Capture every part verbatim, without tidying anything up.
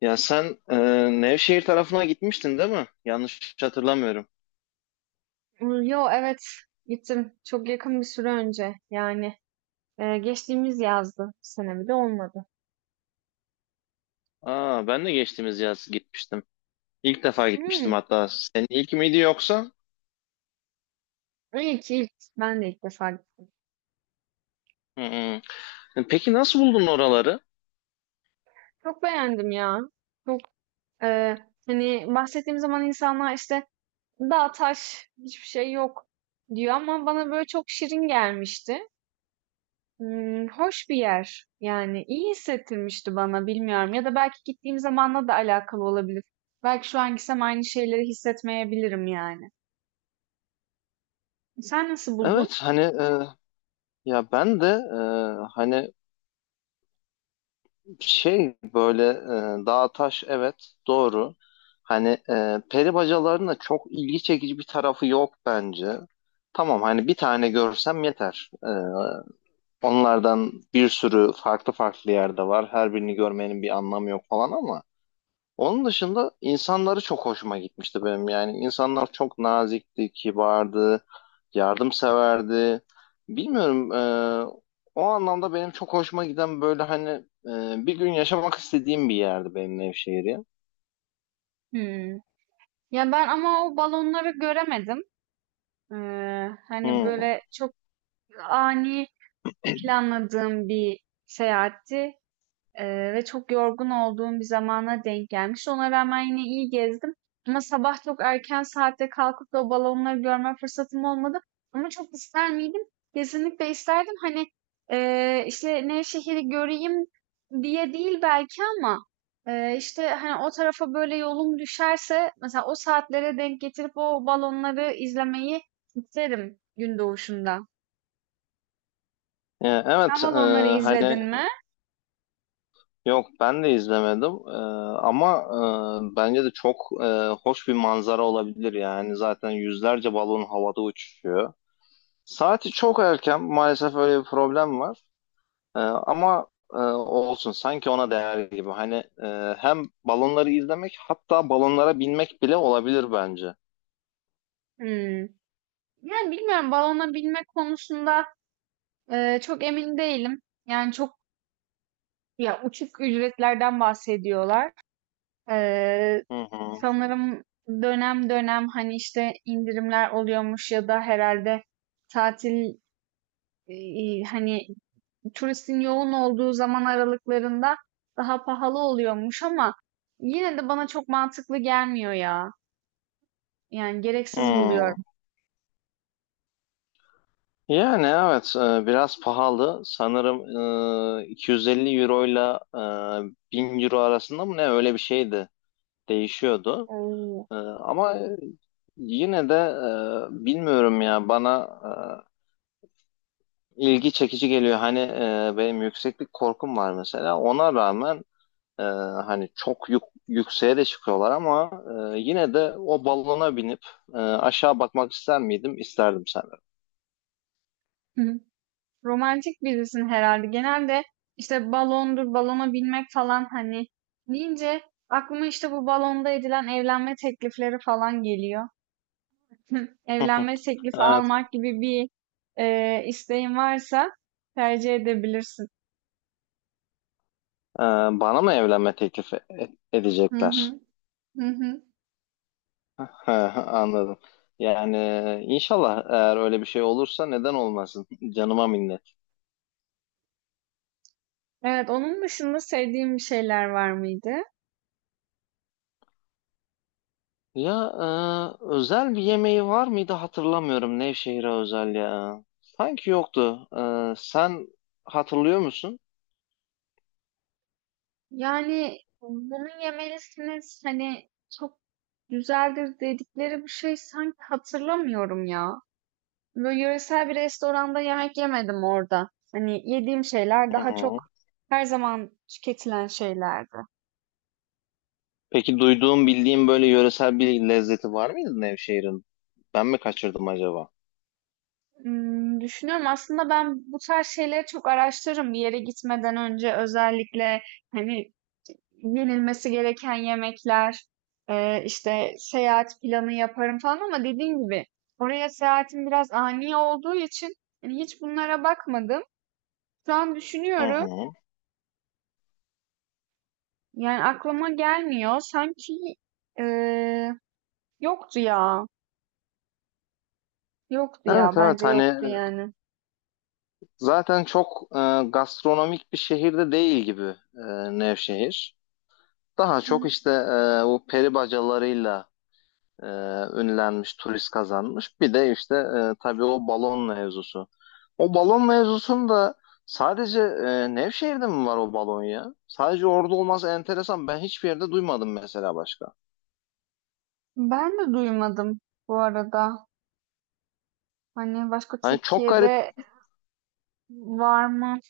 Ya sen e, Nevşehir tarafına gitmiştin değil mi? Yanlış hatırlamıyorum. Imm, yo, evet, gittim. Çok yakın bir süre önce. Yani, eee, geçtiğimiz yazdı. Bu sene bile olmadı. Aa ben de geçtiğimiz yaz gitmiştim. İlk defa gitmiştim Hımm. hatta. Senin ilk miydi yoksa? İlk, ilk. Ben de ilk defa gittim. Hı hı. Peki nasıl buldun oraları? Çok beğendim ya. Çok, eee, hani, bahsettiğim zaman insanlar, işte, "Dağ, taş, hiçbir şey yok." diyor ama bana, böyle, çok şirin gelmişti. Imm, hoş bir yer. Yani, iyi hissettirmişti bana, bilmiyorum ya da belki gittiğim zamanla da alakalı olabilir. Belki şu an gitsem aynı şeyleri hissetmeyebilirim yani. Sen nasıl buldun? Evet, hani e, ya ben de e, hani şey böyle e, dağ taş, evet, doğru. Hani e, peri bacalarının da çok ilgi çekici bir tarafı yok bence. Tamam, hani bir tane görsem yeter. E, Onlardan bir sürü farklı farklı yerde var. Her birini görmenin bir anlamı yok falan ama onun dışında insanları çok hoşuma gitmişti benim. Yani insanlar çok nazikti, kibardı, yardımseverdi. Bilmiyorum e, o anlamda benim çok hoşuma giden böyle hani e, bir gün yaşamak istediğim bir yerdi benim Nevşehir ya. Hımm. Ya, ben ama o balonları göremedim. Eee, hani, Hmm. böyle, çok ani planladığım bir seyahatti. Eee, ve çok yorgun olduğum bir zamana denk gelmiş. Ona rağmen yine iyi gezdim. Ama sabah çok erken saatte kalkıp da o balonları görme fırsatım olmadı. Ama çok ister miydim? Kesinlikle isterdim. Hani eee işte Nevşehir'i göreyim diye değil belki ama eee, işte hani o tarafa böyle yolum düşerse mesela o saatlere denk getirip o balonları izlemeyi isterim gün doğuşunda. E, Sen Evet. e, balonları izledin hani mi? yok, ben de izlemedim. Ee, ama e, bence de çok e, hoş bir manzara olabilir, yani zaten yüzlerce balon havada uçuşuyor. Saati çok erken maalesef, öyle bir problem var. Ee, ama e, olsun, sanki ona değer gibi. Hani e, hem balonları izlemek, hatta balonlara binmek bile olabilir bence. Hmm. Yani bilmiyorum, balona binme konusunda Eee, çok emin değilim. Yani çok ya uçuk ücretlerden bahsediyorlar. Eee, Hı hı. Sanırım dönem dönem hani işte indirimler oluyormuş ya da herhalde tatil eee, hani turistin yoğun olduğu zaman aralıklarında daha pahalı oluyormuş ama yine de bana çok mantıklı gelmiyor ya. Yani gereksiz Hmm. buluyorum. Yani evet e, biraz pahalı sanırım, e, iki yüz elli euro ile e, bin euro arasında mı, ne öyle bir şeydi, değişiyordu. Oo. Ee, ama yine de, e, bilmiyorum ya, bana e, ilgi çekici geliyor. Hani e, benim yükseklik korkum var mesela. Ona rağmen e, hani çok yük, yükseğe de çıkıyorlar ama e, yine de o balona binip e, aşağı bakmak ister miydim? İsterdim sanırım. Romantik birisin herhalde. Genelde işte balondur, balona binmek falan hani deyince aklıma işte bu balonda edilen evlenme teklifleri falan geliyor. Evlenme teklifi Evet. almak gibi bir e, isteğin varsa tercih edebilirsin. Ee, Bana mı evlenme teklif e- Hı edecekler? hı, hı hı. Anladım. Yani inşallah, eğer öyle bir şey olursa, neden olmasın? Canıma minnet. Evet, onun dışında sevdiğim bir şeyler var mıydı? Ya e, Özel bir yemeği var mıydı, hatırlamıyorum, Nevşehir'e özel ya. Sanki yoktu. E, sen hatırlıyor musun? Yani bunu yemelisiniz hani çok güzeldir dedikleri bir şey sanki hatırlamıyorum ya. Böyle yöresel bir restoranda yemek yemedim orada. Hani yediğim şeyler Hı daha çok hı. her zaman tüketilen şeylerdi. Peki duyduğum, bildiğim böyle yöresel bir lezzeti var mıydı Nevşehir'in? Ben mi kaçırdım acaba? Hmm, düşünüyorum aslında ben bu tarz şeyleri çok araştırırım bir yere gitmeden önce özellikle hani yenilmesi gereken yemekler, e, işte seyahat planı yaparım falan ama dediğim gibi oraya seyahatim biraz ani olduğu için hani hiç bunlara bakmadım. Şu an Hı düşünüyorum hı. yani aklıma gelmiyor. Sanki e, yoktu ya. Yoktu ya. Evet, evet, Bence hani yoktu yani. zaten çok e, gastronomik bir şehirde değil gibi e, Nevşehir. Daha çok Hı. işte e, o peri bacalarıyla e, ünlenmiş, turist kazanmış. Bir de işte e, tabii o balon mevzusu. O balon mevzusunda sadece e, Nevşehir'de mi var o balon ya? Sadece orada olması enteresan. Ben hiçbir yerde duymadım mesela başka. Ben de duymadım bu arada. Hani başka Hani çok garip. Türkiye'de var mı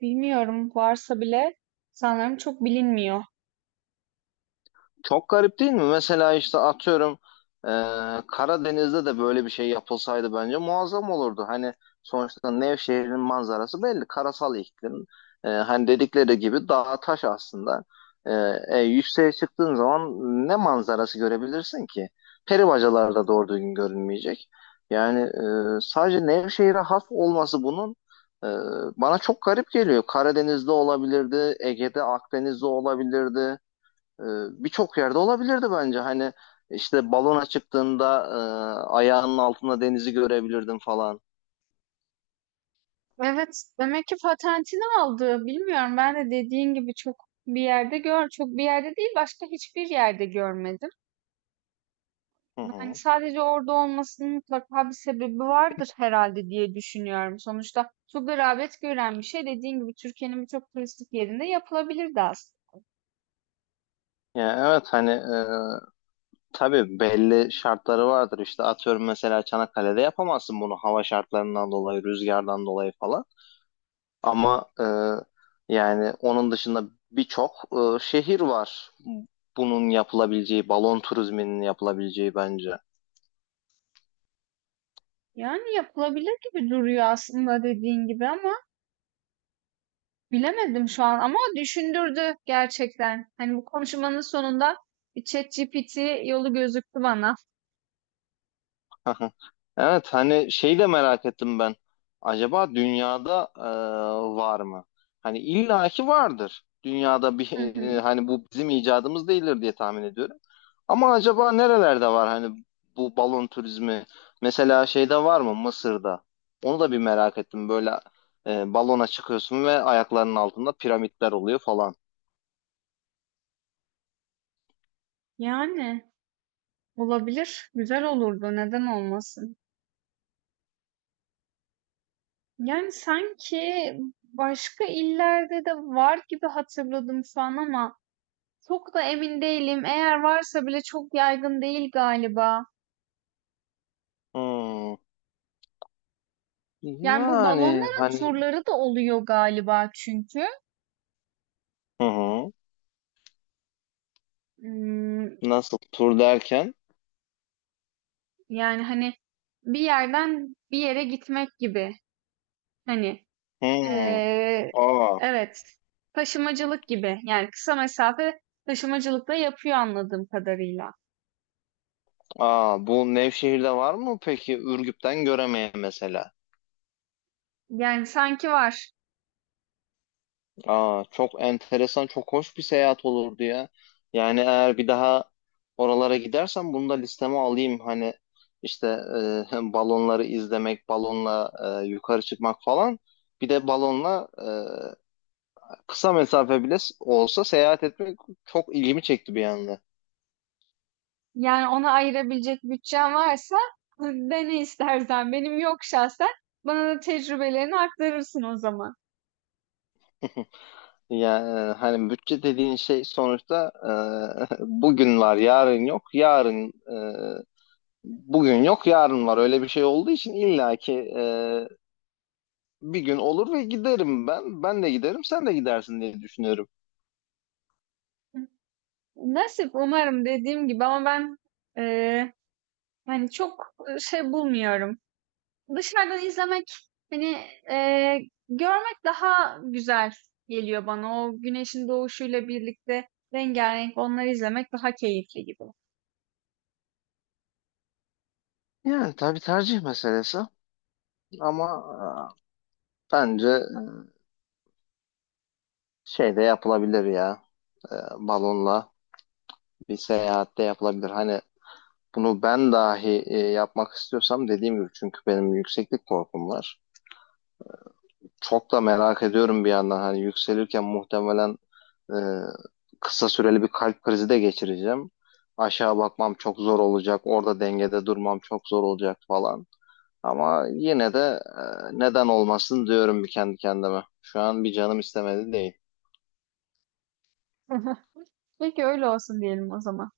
bilmiyorum. Varsa bile sanırım çok bilinmiyor. Çok garip değil mi? Mesela işte atıyorum, e, Karadeniz'de de böyle bir şey yapılsaydı bence muazzam olurdu. Hani sonuçta Nevşehir'in manzarası belli. Karasal iklim. E, hani dedikleri gibi dağ taş aslında. E, e, Yükseğe çıktığın zaman ne manzarası görebilirsin ki? Peri bacalar da doğru düzgün görünmeyecek. Yani e, sadece Nevşehir'e has olması bunun e, bana çok garip geliyor. Karadeniz'de olabilirdi, Ege'de, Akdeniz'de olabilirdi. Ee, Birçok yerde olabilirdi bence. Hani işte balona çıktığında e, ayağının altında denizi görebilirdin falan. Evet, demek ki patentini aldı. Bilmiyorum. Ben de dediğin gibi çok bir yerde gör, çok bir yerde değil, başka hiçbir yerde görmedim. Hı Hani hı. sadece orada olmasının mutlaka bir sebebi vardır herhalde diye düşünüyorum. Sonuçta çok da rağbet gören bir şey dediğin gibi Türkiye'nin birçok turistik yerinde yapılabilirdi aslında. Yani evet hani e, tabii belli şartları vardır. İşte atıyorum, mesela Çanakkale'de yapamazsın bunu, hava şartlarından dolayı, rüzgardan dolayı falan. Ama e, yani onun dışında birçok e, şehir var. Bunun yapılabileceği, balon turizminin yapılabileceği, bence. Yani yapılabilir gibi duruyor aslında dediğin gibi ama bilemedim şu an ama düşündürdü gerçekten. Hani bu konuşmanın sonunda bir çet ci pi ti yolu gözüktü bana. Aha. Evet, hani şeyi de merak ettim ben. Acaba dünyada e, var mı? Hani illaki vardır. Dünyada bir Hı hı. hani, bu bizim icadımız değildir diye tahmin ediyorum. Ama acaba nerelerde var, hani bu balon turizmi? Mesela şeyde var mı, Mısır'da? Onu da bir merak ettim. Böyle e, balona çıkıyorsun ve ayaklarının altında piramitler oluyor falan. Yani olabilir, güzel olurdu, neden olmasın? Yani sanki başka illerde de var gibi hatırladım şu an ama çok da emin değilim. Eğer varsa bile çok yaygın değil galiba. Hmm. Yani bu Yani balonların hani, turları da oluyor galiba çünkü. hı hı. Hmm, Nasıl tur derken? Yani hani bir yerden bir yere gitmek gibi. Hani Hmm. eee, Aa. evet taşımacılık gibi. Yani kısa mesafe taşımacılık da yapıyor anladığım kadarıyla. Aa, bu Nevşehir'de var mı peki, Ürgüp'ten Göreme'ye mesela? Yani sanki var. Aa, çok enteresan, çok hoş bir seyahat olurdu ya. Yani eğer bir daha oralara gidersem, bunu da listeme alayım. Hani işte e, balonları izlemek, balonla e, yukarı çıkmak falan. Bir de balonla e, kısa mesafe bile olsa seyahat etmek çok ilgimi çekti bir anda. Yani ona ayırabilecek bütçen varsa dene istersen. Benim yok şahsen. Bana da tecrübelerini aktarırsın o zaman. Yani hani bütçe dediğin şey sonuçta e, bugün var, yarın yok. Yarın e, Bugün yok, yarın var, öyle bir şey olduğu için illaki e, bir gün olur ve giderim ben. Ben de giderim, sen de gidersin diye düşünüyorum. Nasip umarım dediğim gibi ama ben eee, hani çok şey bulmuyorum. Dışarıdan izlemek hani eee, görmek daha güzel geliyor bana. O güneşin doğuşuyla birlikte rengarenk onları izlemek daha keyifli gibi. Yani tabii tercih meselesi, ama e, bence şey de yapılabilir ya e, balonla bir seyahat de yapılabilir. Hani bunu ben dahi e, yapmak istiyorsam, dediğim gibi, çünkü benim yükseklik korkum var. Çok da merak ediyorum bir yandan, hani yükselirken muhtemelen Ee, kısa süreli bir kalp krizi de geçireceğim. Aşağı bakmam çok zor olacak. Orada dengede durmam çok zor olacak falan. Ama yine de, e, neden olmasın diyorum bir kendi kendime. Şu an bir canım istemedi değil. Peki öyle olsun diyelim o zaman.